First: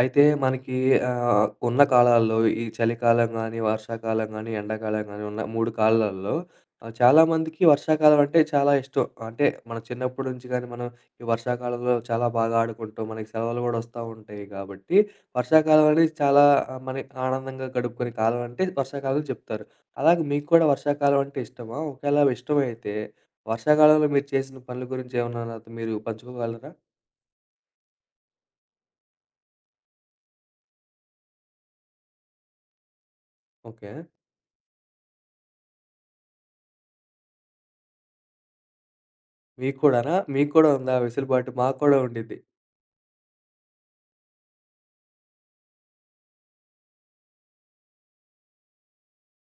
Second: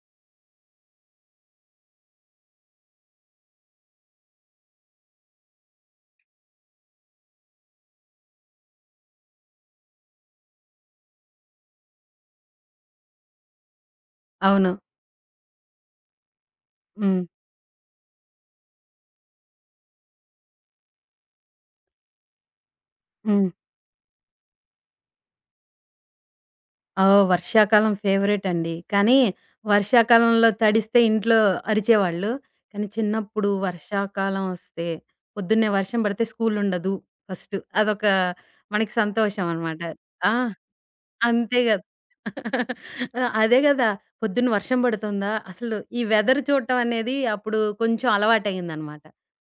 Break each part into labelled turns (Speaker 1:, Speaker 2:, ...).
Speaker 1: అయితే మనకీ ఆహ్, ఉన్న కాలాల్లో ఈ చలికాలం గానీ, వర్షాకాలం గానీ, ఎండాకాలం గానీ ఉన్న 3 కాలాల్లో ఆహ్, చాలామందికి వర్షాకాలం అంటే చాలా ఇష్టం. అంటే మన చిన్నప్పుడి నుంచి గానీ మనం ఈ వర్షాకాలంలో చాలా బాగా ఆడుకుంటాం. మనకి సెలవులు గూడా ఒస్తా ఉంటాయి.
Speaker 2: అవును.
Speaker 1: గాబట్టి వర్షాకాలం అనేది చాలా మరి
Speaker 2: హ్మ్.
Speaker 1: ఆనందంగా గడుపుకునే కాలం అంటే వర్షాకాలం చెప్తారు. అలాగే మీకు కూడా వర్షాకాలం అంటే ఇష్టమా? ఒకేళవి ఇష్టమైతే
Speaker 2: హ్మ్.
Speaker 1: వర్షాకాలంలో మీరు చేసిన పనుల గురించి ఏమన్నా నాతో మీరు పంచుకోగలరా?
Speaker 2: ఆ! వర్షాకాలం ఫేవరేటండి. కానీ వర్షాకాలంలో తడిస్తే ఇంట్లో అరిచేవాళ్ళు. కానీ చిన్నప్పుడు
Speaker 1: ఓకే.
Speaker 2: వర్షాకాలం ఒస్తే పొద్దున్నే వర్షం బడితే స్కూలుండదు. ఫస్ట్ అదొక మనకి
Speaker 1: మీకు
Speaker 2: సంతోషమనమాట.
Speaker 1: కూడానా?
Speaker 2: ఆ!
Speaker 1: మీకు కూడా ఉందా ఆ వెసులుబాటు?
Speaker 2: అంతేగా
Speaker 1: మాకు కూడా ఉండిద్ది.
Speaker 2: అదే గదా! పొద్దున్న వర్షం బడుతుందా అసలు ఈ వెదర్ చూడటం అనేది అప్పుడు కొంచెం అలవాటయిందనమాట.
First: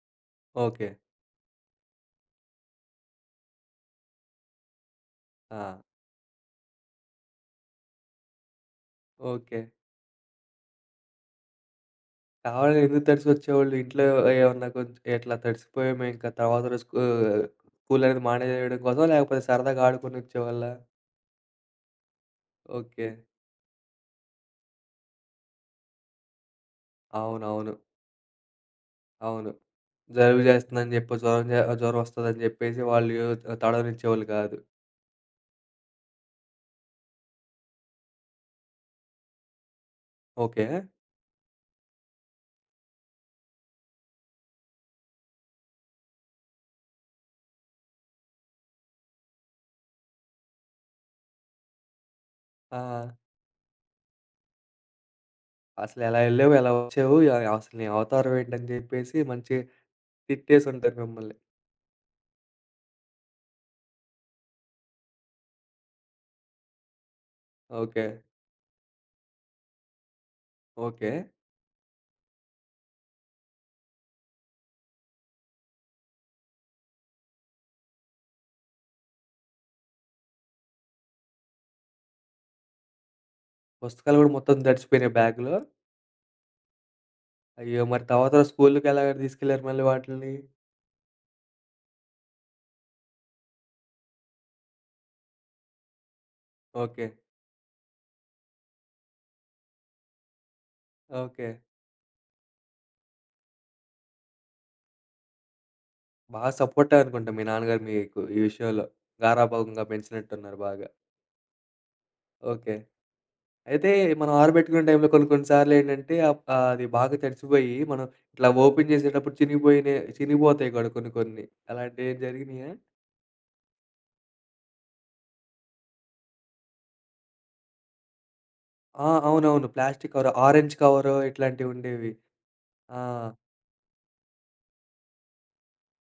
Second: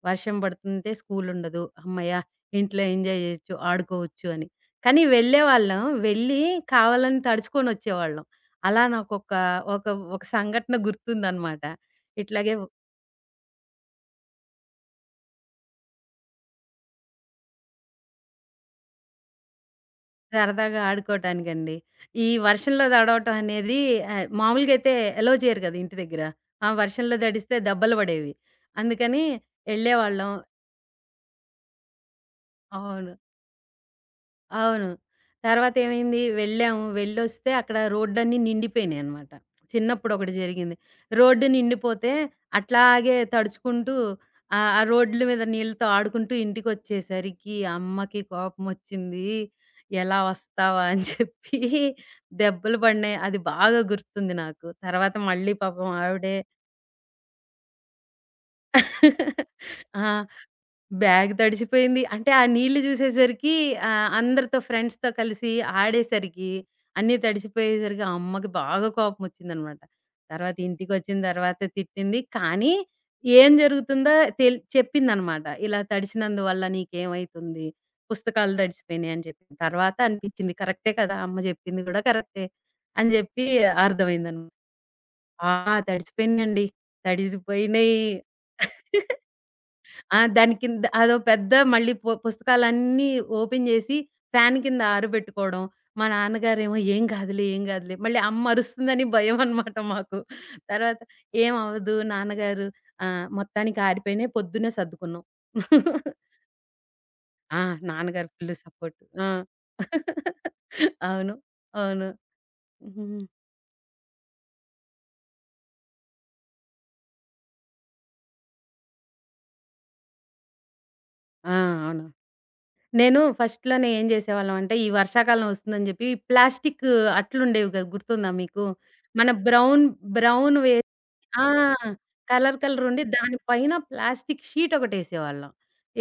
Speaker 2: వర్షం బడుతుంతే
Speaker 1: ఓకే.
Speaker 2: స్కూలుండదు. హమ్మయ్య! ఇంట్లో ఎంజాయ్ జెయొచ్చు. ఆడుకోవచ్చు అని. కానీ వెళ్ళే
Speaker 1: ఆ!
Speaker 2: వాళ్ళం. వెళ్లీ కావాలని తడుచుకొనొచ్చేవాళ్ళం. అలా నాకు ఒకా
Speaker 1: ఓకే.
Speaker 2: ఒక ఒక సంఘటన గుర్తుందనమాట. ఇట్లాగే ఓ
Speaker 1: కావాలని ఎందుకు తడిసికొచ్చేవాళ్ళు? ఇంట్లో ఏమన్నా కొంచెం ఎట్లా తడిసిపోయామే ఇంక తర్వాత రోజు స్కూ స్కూలనేది మానేయడం కోసమా? లేకపోతే సరదాగా ఆడుకొనొచ్చేవాళ్ళా?
Speaker 2: సరదాగా ఆడుకోటానికండి. ఈ వర్షంలో
Speaker 1: ఓకే.
Speaker 2: దడవటం అనేది ఆహ్, మామూలుగా అయితే ఎలో చెయ్యరు గదా! ఇంటి దగ్గెర. ఆ వర్షంలో దడిస్తే
Speaker 1: అవునవును.
Speaker 2: దెబ్బలు బడేవి. అందుకని
Speaker 1: అవును.
Speaker 2: ఎళ్ళేవాళ్ళం.
Speaker 1: జలుబు జేస్తందని జెప్పి జ్వరం జే జ్వరమొస్తదని జెప్పేసి వాళ్ళూ
Speaker 2: అవును.
Speaker 1: ఆహ్, తడవనిచ్చేవాళ్ళు కాదు.
Speaker 2: అవును. తర్వాతేమైంది వెళ్ళాము. వెళ్లొస్తే అక్కడ రోడ్‌లన్ని నిండిపోయినియనమాట. చిన్నప్పుడు ఒకటి జరిగింది
Speaker 1: ఓకే.
Speaker 2: రోడ్డు నిండిపోతే అట్లాగే తడుచుకుంటూ ఆహ్, ఆ రోడ్‌ల మీద నీళ్లతో ఆడుకుంటూ ఇంటికొచ్చేసరికి, అమ్మకి కోపమొచ్చిందీ. ఎలా ఒస్తావా అని చెప్పీ దెబ్బలు
Speaker 1: ఆ!
Speaker 2: పడినాయి. అది బాగా గుర్తుంది నాకు. తర్వాత మళ్ళీ పాపం
Speaker 1: అసలెలా
Speaker 2: ఆవిడే
Speaker 1: ఎళ్ళావు? ఎలా ఒచ్చావు? ఎలాగసలు నీ అవతారం ఏంటని జెప్పేసి మంచిగా
Speaker 2: ఆ!
Speaker 1: తిట్టేసుంటారు
Speaker 2: బ్యాగ్
Speaker 1: మిమ్మల్ని.
Speaker 2: దడిచిపోయింది. అంటే ఆ నీళ్ళు జూసేసరికి ఆహ్, అందరితో ఫ్రెండ్స్‌తో కలిసి ఆడేసరికి అన్నీ తడిచిపోయేసరికి
Speaker 1: ఓకే.
Speaker 2: అమ్మకి బాగా కోపమొచ్చిందనమాట. తర్వాత ఇంటికొచ్చిన
Speaker 1: ఓకే.
Speaker 2: తర్వాత తిట్టింది. కానీ ఏం జరుగుతుందో తెల్ చెప్పిందనమాట. ఇలా తడిసినందువల్ల నీకేమైతుంది, పుస్తకాలు దడిచిపోయినాయి అని జెప్పిన తర్వాత అనిపించింది. కరెక్టే కదా! అమ్మ జెప్పింది గూడా కరెక్టే. అని జెప్పి
Speaker 1: పుస్తకాలు గూడా
Speaker 2: అర్థమైంది అనమ
Speaker 1: మొత్తం దడిచిపోయినాయి
Speaker 2: ఆ!
Speaker 1: బ్యాగ్‌లో?
Speaker 2: తడిసిపోయినాయండి.
Speaker 1: అయ్యో!
Speaker 2: తడిసిపోయినియి.
Speaker 1: మరి తర్వాత స్కూలుకేలా దీసుకెళ్లారు మళ్ళీ
Speaker 2: ఆ!
Speaker 1: వాటిలిని.
Speaker 2: దాని కింద అదో పెద్ద మళ్ళీ పు పుస్తకాలన్నీ ఓపెన్ జేసి ఫ్యాను కింద ఆరబెట్టుకోడం. మా నాన్నగారేమో "ఏం
Speaker 1: ఓకే.
Speaker 2: గాదులే, ఏం గాదులే." మళ్ళీ అమ్మ అరుస్తుందని భయమనమాట మాకు. తర్వాత
Speaker 1: ఓకే.
Speaker 2: ఏమవ్వదు నాన్నగారు ఆహ్, మొత్తానికి ఆరిపోయినియి పొద్దున్నే సర్దుకున్నాం.
Speaker 1: బా సపోర్టనుకుంటా మీ
Speaker 2: ఆ!
Speaker 1: నాన్నగారు మీకు
Speaker 2: నాన్నగారు
Speaker 1: ఈ
Speaker 2: ఫుల్
Speaker 1: విషయంలో.
Speaker 2: సపోర్ట్. ఆ!
Speaker 1: గారాభంగా బెంచినట్టున్నారు బాగా.
Speaker 2: అవును. అవును.
Speaker 1: ఓకే.
Speaker 2: హుహుహు.
Speaker 1: అయితే మనం ఆరబెట్టుకునే టైంలో కొన్ని కొన్ని సార్లేంటంటే అప్ ఆహ్, అది బాగా తడిచిపోయి. మనం ఇట్లా ఓపెన్ జేసేటప్పుడు చినిగిబోయినియి చినిగిబోతాయి గూడా కొన్ని కొన్ని
Speaker 2: ఆ! అవును.
Speaker 1: అలాంటివేం జరిగినియా?
Speaker 2: నేను ఫస్ట్‌లోనే ఏం జేసేవాళ్ళమంటే ఈ వర్షాకాలం ఒస్తుందని జెప్పి ప్లాస్టికు అట్లుండేవి గదా! గుర్తుందా మీకు?
Speaker 1: ఆ!
Speaker 2: మన
Speaker 1: అవునవును.
Speaker 2: బ్రౌన్
Speaker 1: ప్లాస్టికు కవర్
Speaker 2: బ్రౌన్ వే
Speaker 1: ఆరెంజ్ కవర్
Speaker 2: ఆ!
Speaker 1: ఇట్లాంటివుండేవి.
Speaker 2: కలర్
Speaker 1: ఆ!
Speaker 2: కలరుండి దాని పైన ప్లాస్టికు షీటొకటేసేవాళ్ళం.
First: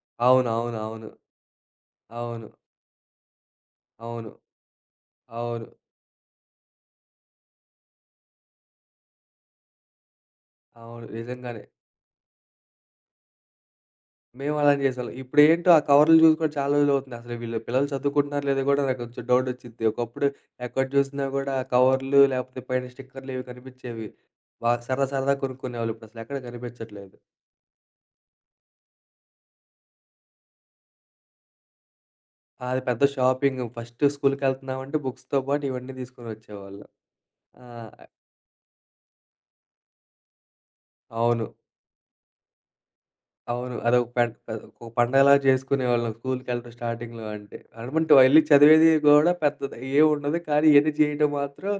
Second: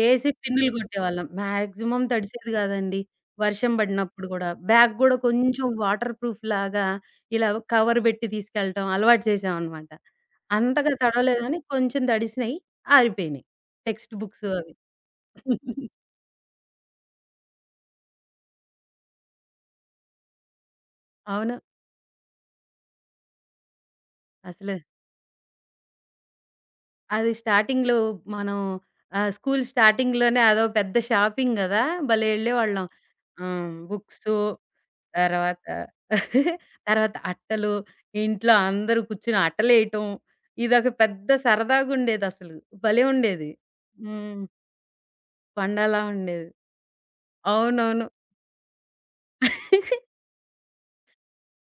Speaker 2: ఏసి పిన్నులు
Speaker 1: అవునవునవును.
Speaker 2: గొట్టేవాళ్ళం మాక్సిమం
Speaker 1: అవును.
Speaker 2: తడిసేది గాదండి. వర్షం బడినప్పుడు
Speaker 1: అవును.
Speaker 2: గూడా బ్యాగ్ గూడా కొంచెం
Speaker 1: అవును.
Speaker 2: వాటర్ ప్రూఫ్‌లాగా ఇలా ఒక కవర్ బెట్టి తీసుకెళ్లటం అలవాటు చేసామనమాట. అంతగా
Speaker 1: అవును.
Speaker 2: తడవలేదు గానీ
Speaker 1: నిజంగానే.
Speaker 2: కొంచెం తడిసినియి. ఆరిపోయినియి టెక్స్ట్ బుక్సు
Speaker 1: మేము
Speaker 2: అవి.
Speaker 1: అలానే జేసేవాళ్ళం. ఇప్పుడేంటో ఆ కవర్లు జూసి కూడా చాలా రోజులవుతుందసలు. వీళ్ళు పిల్లలు చదువుకుంటున్నారో లేదో గూడా నాకు కొంచెం డౌటొచిద్ది. ఒకప్పుడు ఎక్కడ జూసినా గూడా
Speaker 2: అవును.
Speaker 1: కవర్లు లేపోతే, పైన స్టిక్కర్‌లివి గనిపించేవి.
Speaker 2: అసలు
Speaker 1: బాగా సరదా సరదాగా కొనుక్కునేవాళ్ళు. ఇప్పుడసలెక్కడ గనిపించట్లేదు.
Speaker 2: అది స్టార్టింగ్‌లో మనం ఆహ్, స్కూలు స్టార్టింగ్‌లోనే అదో పెద్ద షాపింగ్ గదా! భలే
Speaker 1: అది
Speaker 2: ఎళ్ళేవాళ్ళం.
Speaker 1: పెద్ద
Speaker 2: ఆహ్,
Speaker 1: షాపింగ్.
Speaker 2: హ్మ్,
Speaker 1: ఫస్ట్
Speaker 2: బుక్సు
Speaker 1: స్కూలుకెళ్తున్నామంటే బుక్స్‌తో పాటు
Speaker 2: తర్వాత
Speaker 1: ఇవన్నీ దీసుకొనొచ్చేవాళ్ళం.
Speaker 2: తర్వాత
Speaker 1: ఆ!
Speaker 2: అట్టలు ఇంట్లో అందరూ కూర్చొని అట్టలేయటం. ఇదొక పెద్ద
Speaker 1: అవును.
Speaker 2: సరదాగుండేదససలు. భలే ఉండేది.
Speaker 1: అవును. అదొక పెంట్
Speaker 2: హ్మ్.
Speaker 1: కాదు. ఒక పండగలాగా
Speaker 2: పండలా
Speaker 1: జేసుకునేవాళ్ళం
Speaker 2: ఉండేది.
Speaker 1: స్కూలుకెళ్ళటం స్టార్టింగ్‌లో అంటే.
Speaker 2: అవునవును.
Speaker 1: ఆడమంటో యెళ్లి చదివేది గూడా పెద్దది ఏవుండదు. కానీ ఇయన్నీ జేయడం మాత్రం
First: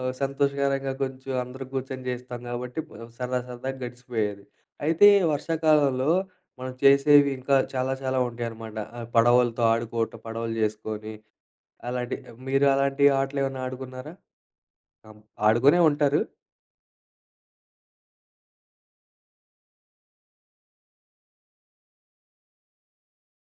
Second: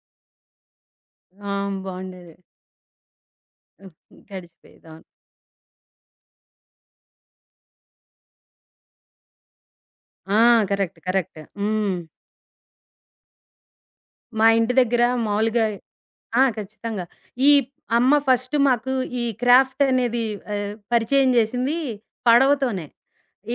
Speaker 1: ఆహ్, సంతోషకరంగా కొంచెం అందరూ
Speaker 2: అవును.
Speaker 1: గూర్చొని
Speaker 2: బావుండేది.
Speaker 1: జేస్తాం గాబట్టి సరదా సరదాగా
Speaker 2: హ్మ్.
Speaker 1: గడిచిపోయేది.
Speaker 2: గడిచిపోయేదవును.
Speaker 1: అయితే వర్షాకాలంలో మనం చేసేవి ఇంకా చాలా చాలా ఉంటాయనమాట. ఆహ్, పడవలతో ఆడుకోటం
Speaker 2: ఆ!
Speaker 1: పడవలు
Speaker 2: కరెక్ట్.
Speaker 1: జేసుకొని
Speaker 2: కరెక్ట్. హ్మ్.
Speaker 1: అలాంటి, మీరలాంటి ఆటలేమన్నా ఆడుకున్నారా?
Speaker 2: మా ఇంటి దగ్గర
Speaker 1: క‌మ్
Speaker 2: మాలుగాయి
Speaker 1: ఆడుకునే ఉంటారు.
Speaker 2: ఆ! ఖచ్చితంగా. ఈ అమ్మ ఫస్ట్ మాకు ఈ క్రాఫ్టనేది ఆహ్, పరిచయం జేసింది పడవతోనే.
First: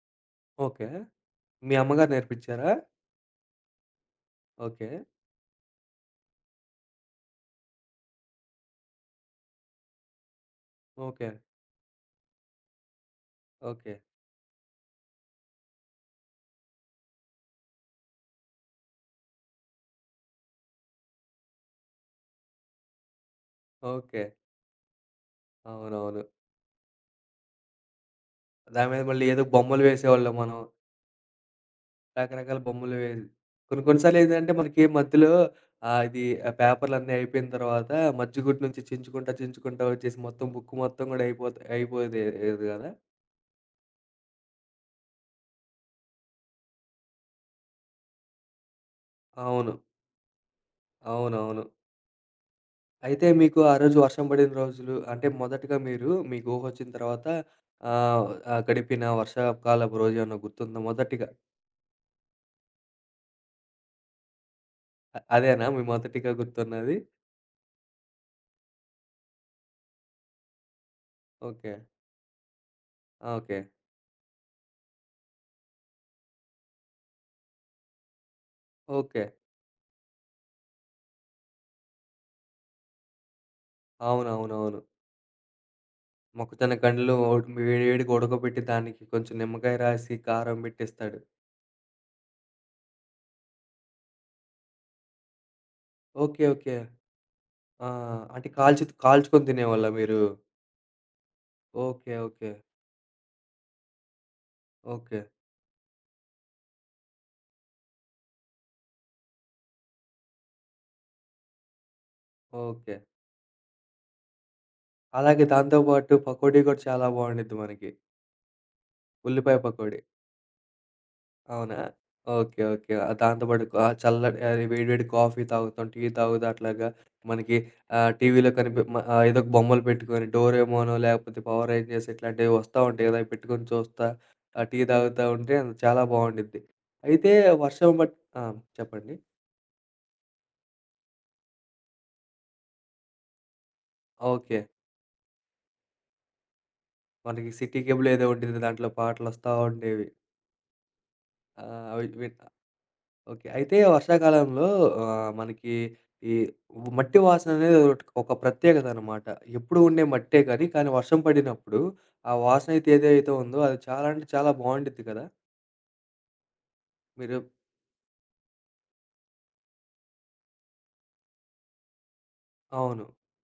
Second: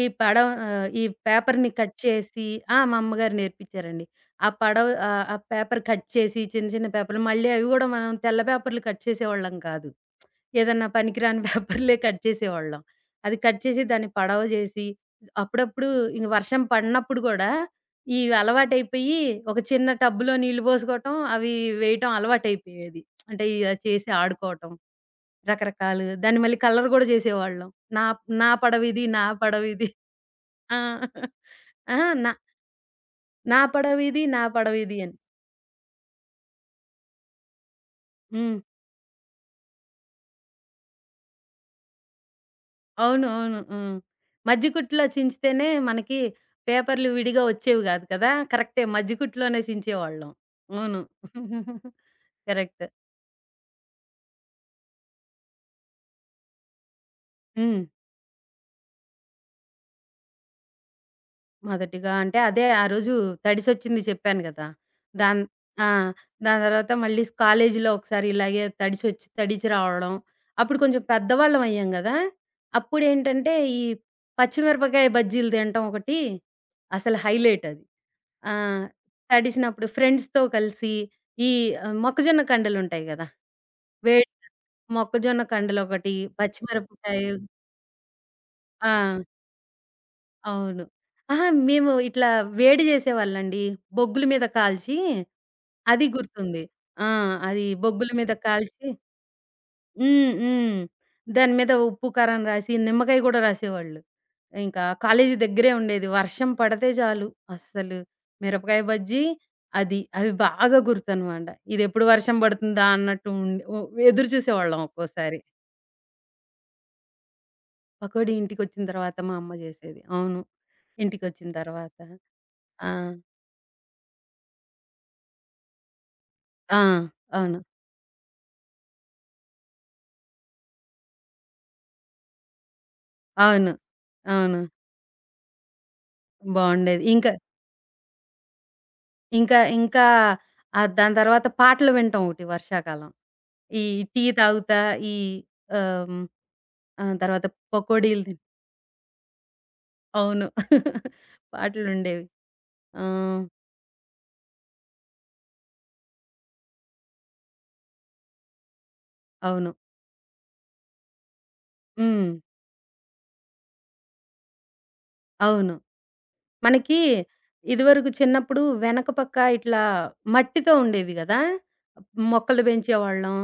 Speaker 2: ఈ పడవ
Speaker 1: ఓకే.
Speaker 2: ఆహ్, ఈ పేపర్‌ని
Speaker 1: మీ
Speaker 2: కట్
Speaker 1: అమ్మగారు
Speaker 2: చేసి
Speaker 1: నేర్పించారా?
Speaker 2: ఆ! మా అమ్మగారు నేర్పించారండి. ఆ పడవ
Speaker 1: ఓకే.
Speaker 2: ఆహ్, ఆ పేపర్ కట్ చేసి చిన్న చిన్న పేపర్లు మళ్ళీ అవి గూడా మనం తెల్ల పేపర్లు కట్ చేసే వాళ్ళం కాదు. ఏదన్నా
Speaker 1: ఓకే.
Speaker 2: పనికిరాని పేపర్‌లే కట్ చేసేవాళ్ళం. అది కట్ చేసి,
Speaker 1: ఓకే.
Speaker 2: దాన్ని పడవ జేసి అప్పుడప్పుడూ ఇది వర్షం పడినప్పుడు గూడా, ఈ అలవాటయిపోయి ఒక చిన్న టబ్బులో నీళ్లు బోసుకోవటం అవి వేయటం అలవాటయిపోయేది. అంటే ఇయే చేసి
Speaker 1: ఓకే.
Speaker 2: ఆడుకోటం. రకరకాలుగా
Speaker 1: అవునవును.
Speaker 2: దాన్ని మళ్ళీ కలర్ గూడా జేసేవాళ్ళం. నాప్ నా
Speaker 1: దాని మీద
Speaker 2: పడవిది నా
Speaker 1: మళ్ళీ ఏదో బొమ్మలు
Speaker 2: పడవిది.
Speaker 1: వేసేవాళ్ళం మనం.
Speaker 2: ఆ! అహా! నా...
Speaker 1: రకరకాల బొమ్మలు వే
Speaker 2: నా
Speaker 1: కొన్ని కొన్ని సార్లు
Speaker 2: పడవిది. నా
Speaker 1: ఏందంటే మనకి
Speaker 2: పడవిదీ అని.
Speaker 1: మధ్యలో ఆహ్, ఇది పేపర్‌లన్నీ అయిపోయిన తర్వాత మజ్జి గుట్టు
Speaker 2: హ్మ్.
Speaker 1: నుంచి చించుకుంటా చించుకుంటూ ఒచ్చేసి మొత్తం బుక్ మొత్తం గూడా అయిపోతే అయిపోయేయేది గదా?
Speaker 2: అవును. అవును. హ్మ్. మజ్జి కుట్టులో చించితేనే మనకి పేపర్లు విడిగా ఒచ్చేవి గాదు కదా! కరెక్టే మజ్జి కుట్టులోనే
Speaker 1: అవును.
Speaker 2: చించే వాళ్ళం. అవును.
Speaker 1: అవునవును.
Speaker 2: కరెక్ట్.
Speaker 1: అయితే మీకు ఆ రోజు వర్షం బడిన రోజులు అంటే మొదటిగా మీరు మీకూహొచ్చిన తర్వాత
Speaker 2: హ్మ్.
Speaker 1: ఆహ్, ఆ గడిపిన వర్షాపుకాలపు రోజేమన్నా గుర్తుందా మొదటిగా?
Speaker 2: మొదటిగా అంటే అదే ఆరోజు తడిసొచ్చింది చెప్పాను గదా!
Speaker 1: అ
Speaker 2: దాన్
Speaker 1: అదేనా మీ
Speaker 2: ఆ!
Speaker 1: మొదటిగా
Speaker 2: దాని తర్వాత
Speaker 1: గుర్తున్నది?
Speaker 2: మళ్ళీ కాలేజీలో ఒకసారి ఇలాగే తడిసొచ్చి తడిచి రావడం, అప్పుడు కొంచెం పెద్దవాళ్ళం
Speaker 1: ఓకే.
Speaker 2: అయ్యాం గదా! అప్పుడేంటంటే,
Speaker 1: ఓకే.
Speaker 2: ఈ పచ్చిమిరపకాయ బజ్జీలు తినటం ఒకటి, అసలు హైలైటది. ఆ!
Speaker 1: ఓకే.
Speaker 2: తడిసినప్పుడు ఫ్రెండ్స్‌తో కలిసి, ఈ ఆహ్, మొక్కజొన్న కండలుంటాయి గదా! వేడ్
Speaker 1: అవునవునవును.
Speaker 2: మొక్కజొన్న కండలోకటి,
Speaker 1: మొక్క జొన్న కండ్లు
Speaker 2: పచ్చిమిరపకాయ
Speaker 1: ఒడ్ వేడి వేడిగా ఉడకబెట్టి, దానికి
Speaker 2: ఆ!
Speaker 1: కొంచెం నిమ్మకాయ రాసి, కారం
Speaker 2: అవును.
Speaker 1: బెట్టిస్తాడు.
Speaker 2: అహా! మేము ఇట్లా వేడి జేసేవాళ్ళండి. బొగ్గుల మీద కాల్చి, అది
Speaker 1: ఓకే
Speaker 2: గుర్తుంది.
Speaker 1: ఓకే.
Speaker 2: ఆ! అది
Speaker 1: ఆ!
Speaker 2: బొగ్గుల మీద
Speaker 1: అంటే
Speaker 2: కాల్చి
Speaker 1: కాల్చుద్ కాల్చుకొని దినేవాళ్ళా మీరు?
Speaker 2: హ్మ్. హ్మ్. దాని మీద ఉప్పు,
Speaker 1: ఓకే
Speaker 2: కారం
Speaker 1: ఓకే.
Speaker 2: రాసి, నిమ్మకాయ గూడా రాసేవాళ్ళు. ఇంకా
Speaker 1: ఓకే.
Speaker 2: కాలేజీ దగ్గరే ఉండేది వర్షం పడితే జాలు, అస్సలు మిరపకాయ బజ్జీ, అది అవి బాగా గుర్తనమాట. ఇదెప్పుడు వర్షం పడుతుందా
Speaker 1: ఓకే.
Speaker 2: అన్నట్టు ఉం ఒ ఎదురు జూసేవాళ్ళం ఒక్కోసారి.
Speaker 1: అలాగే దాంతో పాటు పకోడీ గూడా చాలా బావుండుద్ది మనకి.
Speaker 2: పకోడీ ఇంటికొచ్చిన తర్వాత మా అమ్మ
Speaker 1: ఉల్లిపాయ పకోడి.
Speaker 2: జేసేది. అవును. ఇంటికొచ్చిన
Speaker 1: అవునా?
Speaker 2: తర్వాత
Speaker 1: ఓకే.
Speaker 2: ఆ!
Speaker 1: ఓకే. దాంతో పాటు ఆహ్, చల్లని ఆహ్, వేడి వేడి కాఫీ తాగుతాం, టీ తాగుతా
Speaker 2: ఆ!
Speaker 1: అట్లాగా మనకి
Speaker 2: అవును.
Speaker 1: ఆహ్, టీవీలో కనిపి మ ఆహ్, ఏదో ఒక బొమ్మలు పెట్టుకొని డోరేమోనో, లేకపోతే పవర్ రేంజర్స్ ఇట్లాంటివి ఒస్తా ఉంటాయి గదా! అవి పెట్టుకొని
Speaker 2: అవును.
Speaker 1: చూస్తా,
Speaker 2: అవును.
Speaker 1: ఆ టీ తాగుతా ఉంటే, చాలా బావుండిద్ది.
Speaker 2: బావుండేది. ఇంకా...
Speaker 1: అయితే వర్షం పడ్ ఆ! చెప్పండి?
Speaker 2: ఇంకా ఇంకా ఆ దాని తర్వాత పాటలు వినటం ఒకటి వర్షాకాలం. ఈ టీ
Speaker 1: ఓకే.
Speaker 2: తాగుతా, ఈ ఆహ్, ఆ! తర్వాత
Speaker 1: మనకి సిటీ కేబుల్
Speaker 2: పకోడీలు
Speaker 1: ఏదో
Speaker 2: తి
Speaker 1: ఉండిద్ది దాంట్లో పాటలోస్తా ఉండేవి.
Speaker 2: అవును.
Speaker 1: ఆ! అవిడ్
Speaker 2: పాటలుండేవి.
Speaker 1: విడ్
Speaker 2: ఆహ్
Speaker 1: ఓకే అయితే వర్షాకాలంలో ఆహ్, మనకి ఈ ము మట్టి వాసననేదదోకటి ఒక ప్రత్యేకతనమాట.
Speaker 2: అవును.
Speaker 1: ఎప్పుడు ఉండే మట్టే గాని, కానీ వర్షం పడినప్పుడు, ఆ
Speaker 2: హ్మ్.
Speaker 1: వాసన అయితే ఏదైతే ఉందో అది చాలా అంటే చాలా బావుండిద్ది కదా!
Speaker 2: అవును. మనకి
Speaker 1: మీరు
Speaker 2: ఇదివరకు చిన్నప్పుడు వెనక పక్క ఇట్లా మట్టితో ఉండేవి గదా! మొక్కలు పెంచే
Speaker 1: అవును.
Speaker 2: వాళ్ళం.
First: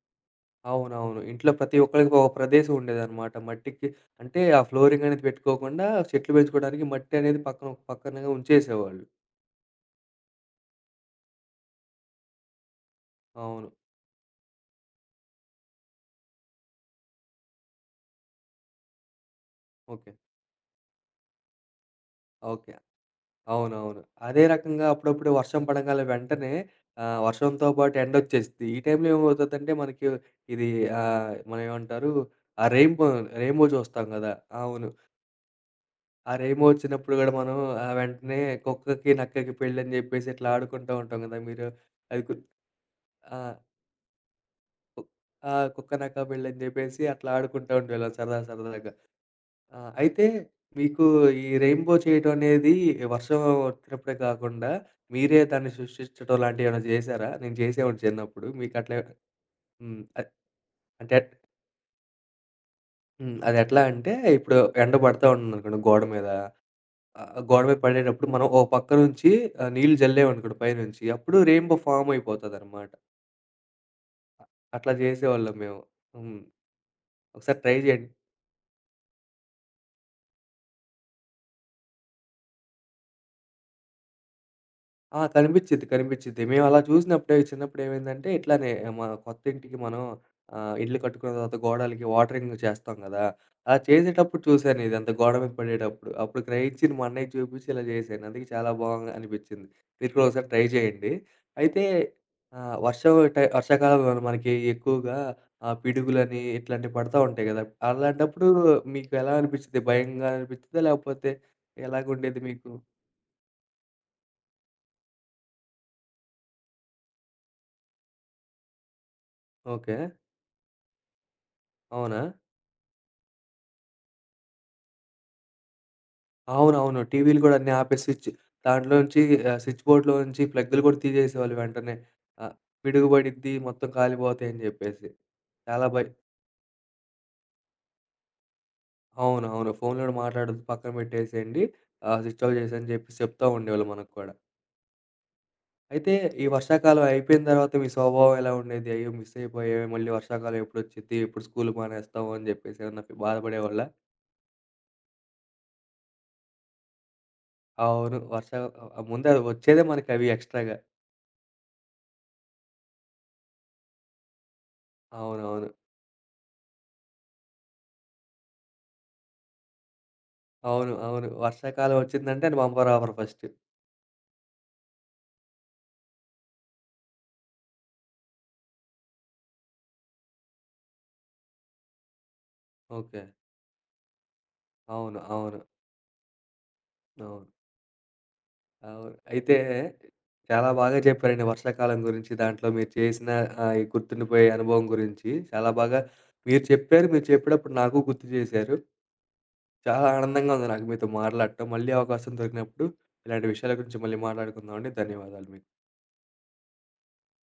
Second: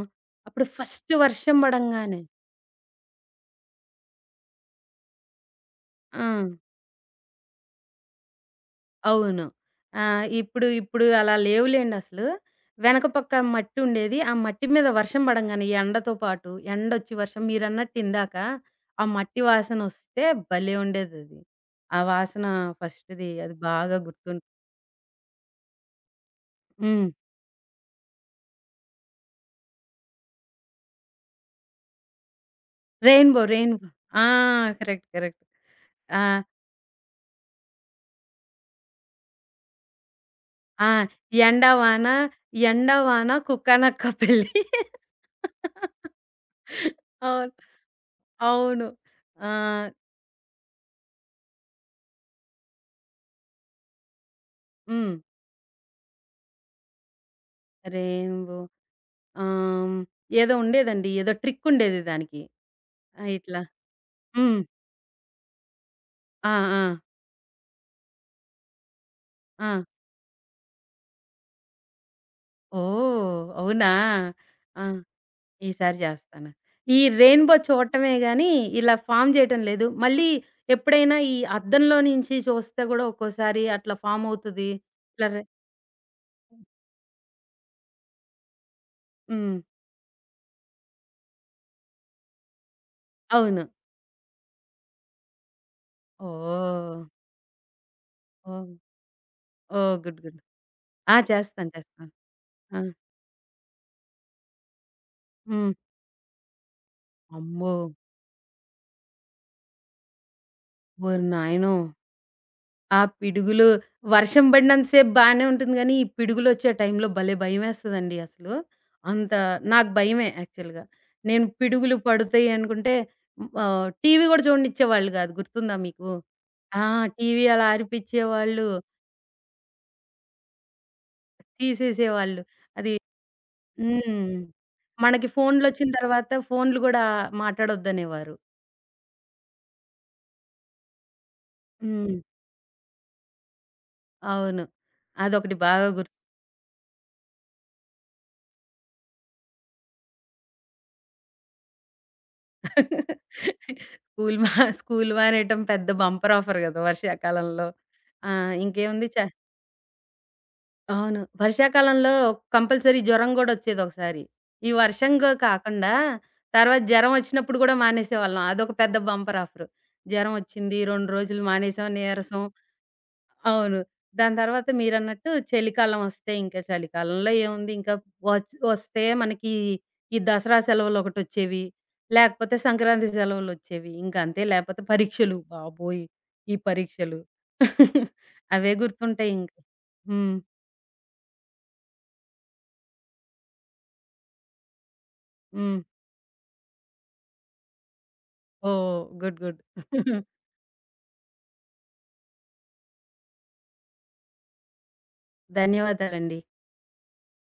Speaker 2: అప్పుడు ఫస్ట్
Speaker 1: అవునవును. ఇంట్లో
Speaker 2: వర్షం
Speaker 1: ప్రతి ఒక్కలికి
Speaker 2: పడంగానే
Speaker 1: ఒక ప్రదేశం ఉండేదన్నమాట. మట్టికి అంటే ఆ ఫ్లోరింగ్ అనేది పెట్టుకోకుండా చెట్లు
Speaker 2: ఆ!
Speaker 1: బెంచుకోవడానికి మట్టనేది పక్కన ఒక పక్కనగా ఉంచేసేవాళ్ళు.
Speaker 2: అవును. ఆ! ఇప్పుడు, ఇప్పుడు అలా లేవు లెండి అసలు. వెనక పక్క
Speaker 1: అవును.
Speaker 2: మాట్టుండేది. ఆ మట్టి మీద వర్షం బడంగానే యెండతో పాటు, యెండొచ్చి వర్షం మీరన్నట్టిందాక, ఆ మట్టి
Speaker 1: ఓకే.
Speaker 2: వాసనొస్తే భలే ఉండేదది. ఆ వాసన
Speaker 1: ఓకే.
Speaker 2: ఫస్ట్‌ది అది బాగా
Speaker 1: అవునవును.
Speaker 2: గుర్తున్
Speaker 1: అదే రకంగా అప్పుడప్పుడు వర్షం పడంగాలనే వెంటనే
Speaker 2: హ్మ్.
Speaker 1: ఆహ్, వర్షంతో పాటు ఎండోచ్చేసిద్ది. ఈ టైంలో ఏమవుతుందంటే మనకు ఇది ఆహ్, మన ఏమంటారు ఆ రైన్ బో,
Speaker 2: రైన్ బో,
Speaker 1: రైన్ బో
Speaker 2: రైన్ బో.
Speaker 1: జూస్తాం
Speaker 2: ఆ!
Speaker 1: గదా! అవును.
Speaker 2: Correct correct. ఆ!
Speaker 1: ఆ రైన్ బో ఒచ్చినప్పుడు గూడా, మనం ఆహ్, వెంటనే కుక్కకి, నక్కకి పెళ్ళి అని జెప్పేసి ఇట్లా
Speaker 2: ఆ!
Speaker 1: ఆడుకుంటూ ఉంటాం గదా! మీరు
Speaker 2: ఎండవాన,
Speaker 1: అది. గు
Speaker 2: ఎండవాన
Speaker 1: ఆ!
Speaker 2: కుక్కనక్క పెళ్ళి.
Speaker 1: కు ఆ! కుక్క, నక్క పెళ్లని జెప్పేసి, అట్లా
Speaker 2: అవును.
Speaker 1: ఆడుకుంటూ ఉండేవాళ్ళం సరదా
Speaker 2: అవును.
Speaker 1: సరదాగా. ఆ!
Speaker 2: ఆహ్
Speaker 1: అయితే మీకు ఈ రైన్ బో చేయటం అనేది వర్షం ఒచ్చినప్పుడే కాకుండా,
Speaker 2: హ్మ్.
Speaker 1: మీరే దాన్ని సృష్టించడం లాంటివి ఏమైనా జేసారా? నేను చేసేవాడిని
Speaker 2: రైన్
Speaker 1: చిన్నప్పుడు
Speaker 2: బో.
Speaker 1: మీకట్లే
Speaker 2: ఆహ్,
Speaker 1: హ్మ్. అ
Speaker 2: ఏదో ఉండేదండి, ఏదో
Speaker 1: అంటేంట్
Speaker 2: ట్రిక్ ఉండేది దానికి ఆహ్,
Speaker 1: హ్మ్.
Speaker 2: ఇట్లా
Speaker 1: అదెట్లా అంటే ఇప్పుడు
Speaker 2: హ్మ్.
Speaker 1: ఎండ బడతా ఉంటుందనుకోండి గోడ మీద.
Speaker 2: ఆ! ఆ!
Speaker 1: ఆహ్, గోడ మీద బడేటప్పుడు మనం ఓ పక్క నుంచి ఆహ్
Speaker 2: ఆ!
Speaker 1: నీళ్ళు జల్లామనుకోండి పైనుంచి అప్పుడు రైన్ బో ఫామయిపోతదన్నమాట.
Speaker 2: ఓహ్! అవునా!
Speaker 1: అ
Speaker 2: ఆ!
Speaker 1: అట్లా జేసేవాళ్ళం మేము.
Speaker 2: ఈసారి
Speaker 1: హ్మ్.
Speaker 2: జేస్తాను. ఈ రైన్ బో
Speaker 1: ఒకసారి ట్రై జేయండి.
Speaker 2: చూడటమే గాని ఇలా ఫార్మ్ జేయటం లేదు. మళ్ళీ ఎప్పుడైనా ఈ అద్దంలో నుంచి చూస్తే గూడా ఒక్కోసారి అట్లా ఫార్మ్ అవుతది.
Speaker 1: ఆ!
Speaker 2: ఇట్ల రె
Speaker 1: కనిపిచిద్ది కనిపిచిద్ది. మేమలా చూసినప్పుడే చిన్నప్పుడు ఏమైందంటే, ఇట్లానే మా కొత్త
Speaker 2: హ్మ్.
Speaker 1: ఇంటికి మనం ఆహ్, ఇల్లు కట్టుకున్న తర్వాత గోడలకి వాటరింగ్ జేస్తం గదా!
Speaker 2: అవును.
Speaker 1: అలా చేసేటప్పుడు చూశానిదంతా గోడ మీద పడేటప్పుడు, అప్పుడు గ్రహించింది మా
Speaker 2: ఓహ్!
Speaker 1: అన్నయ్యకి చూపించి ఇలా చేసాను, అందుకే చాలా
Speaker 2: ఓహ్!
Speaker 1: బావుంది అనిపించింది.
Speaker 2: ఓహ్!
Speaker 1: మీరు
Speaker 2: గుడ్
Speaker 1: గూడా
Speaker 2: గుడ్.
Speaker 1: ఒకసారి ట్రై జేయండి.
Speaker 2: ఆ! చేస్తాను
Speaker 1: అయితే
Speaker 2: చేస్తాను.
Speaker 1: ఆహ్,
Speaker 2: ఆ!
Speaker 1: వర్షం టై వర్షాకాలంలో మనకి ఎక్కువగా
Speaker 2: హ్మ్.
Speaker 1: ఆహ్, పిడుగులని ఇట్లాంటివి పడుత ఉంటాయి గదా!
Speaker 2: అమ్మో!
Speaker 1: అలాంటప్పుడు మీకెలానిపిచిది భయంగా అనిపిస్తుందా
Speaker 2: ఓరి
Speaker 1: లేపోతే
Speaker 2: నాయనో!
Speaker 1: ఎలాగుండేది మీకు?
Speaker 2: ఆ పిడుగులు వర్షం బడినంత సేపు బానే ఉంటుంది గాని, ఈ పిడుగులోచ్చే టైంలో భలే భయమేస్తదండి అసలు. అంత నాకు
Speaker 1: ఓకే.
Speaker 2: భయమే యాక్చువల్‌గా. నేను పిడుగులు
Speaker 1: అవునా?
Speaker 2: పడతాయి అనుకుంటే ఆహ్, టీవీ గూడా జూడనిచ్చేవాళ్ళు గాదు. గుర్తుందా మీకు? ఆ!
Speaker 1: అవునవును. టీవీలు
Speaker 2: టీవీ
Speaker 1: గూడా
Speaker 2: అలా
Speaker 1: అన్నీ ఆపేసి స్విచ్చు
Speaker 2: అరిపించేవాళ్ళు.
Speaker 1: దాంట్లోంచి ఆహ్, స్విచ్ బోర్డ్‌లో నుంచి ప్లగ్గులు గూడా తీసేసేవాళ్ళు వెంటనే.
Speaker 2: తీసేసేవాళ్ళు.
Speaker 1: ఆహ్,
Speaker 2: అది
Speaker 1: పిడుగు బడిద్ది మొత్తం
Speaker 2: హ్మ్.
Speaker 1: కాలిపోతాయని జెప్పేసి.
Speaker 2: మనకి
Speaker 1: చాలా
Speaker 2: ఫోనులోచ్చిన
Speaker 1: భయ్
Speaker 2: తరువాత ఫోనులు గూడా మాట్లాడొద్దనేవారు.
Speaker 1: అవునవును. ఫోనులోని మాట్లాడద్దు పక్కన పెట్టేసేయండి.
Speaker 2: హ్మ్.
Speaker 1: ఆహ్, స్విచ్ ఆఫ్ జేసేయ్ అని జెప్పి. చెప్తా ఉండేవాళ్ళు మనకు కూడా.
Speaker 2: అవును. అదొకటి బాగా గుర్త్
Speaker 1: అయితే, ఈ వర్షాకాలం అయిపోయిన దర్వాత మీ సౌభావం ఎలా ఉండేది? అయ్యో! మిస్ అయిపోయామే మళ్ళీ వర్షాకాలం ఎప్పుడొచ్చిద్ది? ఎప్పుడు స్కూల్ మానేస్తాం? అని జెప్పేసి ఏవన్నా బాధపడేవాళ్ళా?
Speaker 2: స్కూల్ మా స్కూల్ మానేయటం. పెద్ద బంపర్ ఆఫర్ గదా! వర్షాకాలంలో.
Speaker 1: అవును.
Speaker 2: ఆ!
Speaker 1: వర్ష అవ్ అవ్
Speaker 2: ఇంకేముంది. చ
Speaker 1: ముందే అదొచ్చేదే మనకవి ఎక్స్‌స్ట్రా‌గా
Speaker 2: అవును. వర్షాకాలంలో కంపల్సరీ జ్వరం గూడా ఒచ్చేది ఒకసారి. ఈ వర్షంగా
Speaker 1: అవునవును.
Speaker 2: కాకుండా, తర్వాత జరం ఒచ్చినప్పుడు గూడా మానేసేవాళ్ళం. అదొక పెద్ద బంపర్ ఆఫరు. జరం ఒచ్చింది.
Speaker 1: అవును. అవును.
Speaker 2: రొండ్రోజులు మానేసాం,
Speaker 1: వర్షాకాలం
Speaker 2: నీరసం.
Speaker 1: ఒచ్చిందంటే అది బంపర్ ఆఫర్ ఫస్ట్.
Speaker 2: అవును. దాని తర్వాత మీరన్నట్టు చలికాలం ఒస్తే, ఇంకా చలికాలంలో ఏముంది, ఇంకా ఒచ్ ఒస్తే మనకి ఈ దసరా సెలవులు ఒకటి ఒచ్చేవి, లేపోతే సంక్రాంతి
Speaker 1: ఓకే.
Speaker 2: సెలవులు ఒచ్చేవి. ఇంకా అంతే లేపోతే
Speaker 1: అవును.
Speaker 2: పరీక్షలు.
Speaker 1: అవును.
Speaker 2: బాబోయ్! ఈ పరీక్షలు
Speaker 1: అవును.
Speaker 2: అవే
Speaker 1: అవును.
Speaker 2: గుర్తుంటాయి ఇంక.
Speaker 1: అయితే
Speaker 2: హ్మ్.
Speaker 1: చాలా బాగా చెప్పారండి వర్షాకాలం గురించి, దాంట్లో మీరు చేసిన ఆహ్, గుర్తుండిపోయే అనుభవం గురించి. చాలా
Speaker 2: హ్మ్.
Speaker 1: బాగా మీరు చెప్పారు. మీరు చెప్పేటప్పుడు నాకు గుర్తు జేశారు.
Speaker 2: ఓహ్! గుడ్. గుడ్.
Speaker 1: చాలా ఆనందంగా ఉంది నాకు మీతో మాట్లాడటం. మళ్ళీ అవకాశం దొరికినప్పుడు, ఇలాంటి విషయాల గురించి మళ్ళీ మాట్లాడుకుందాం అండి. ధన్యవాదాలు మీకు.
Speaker 2: ధన్యవాదలండి.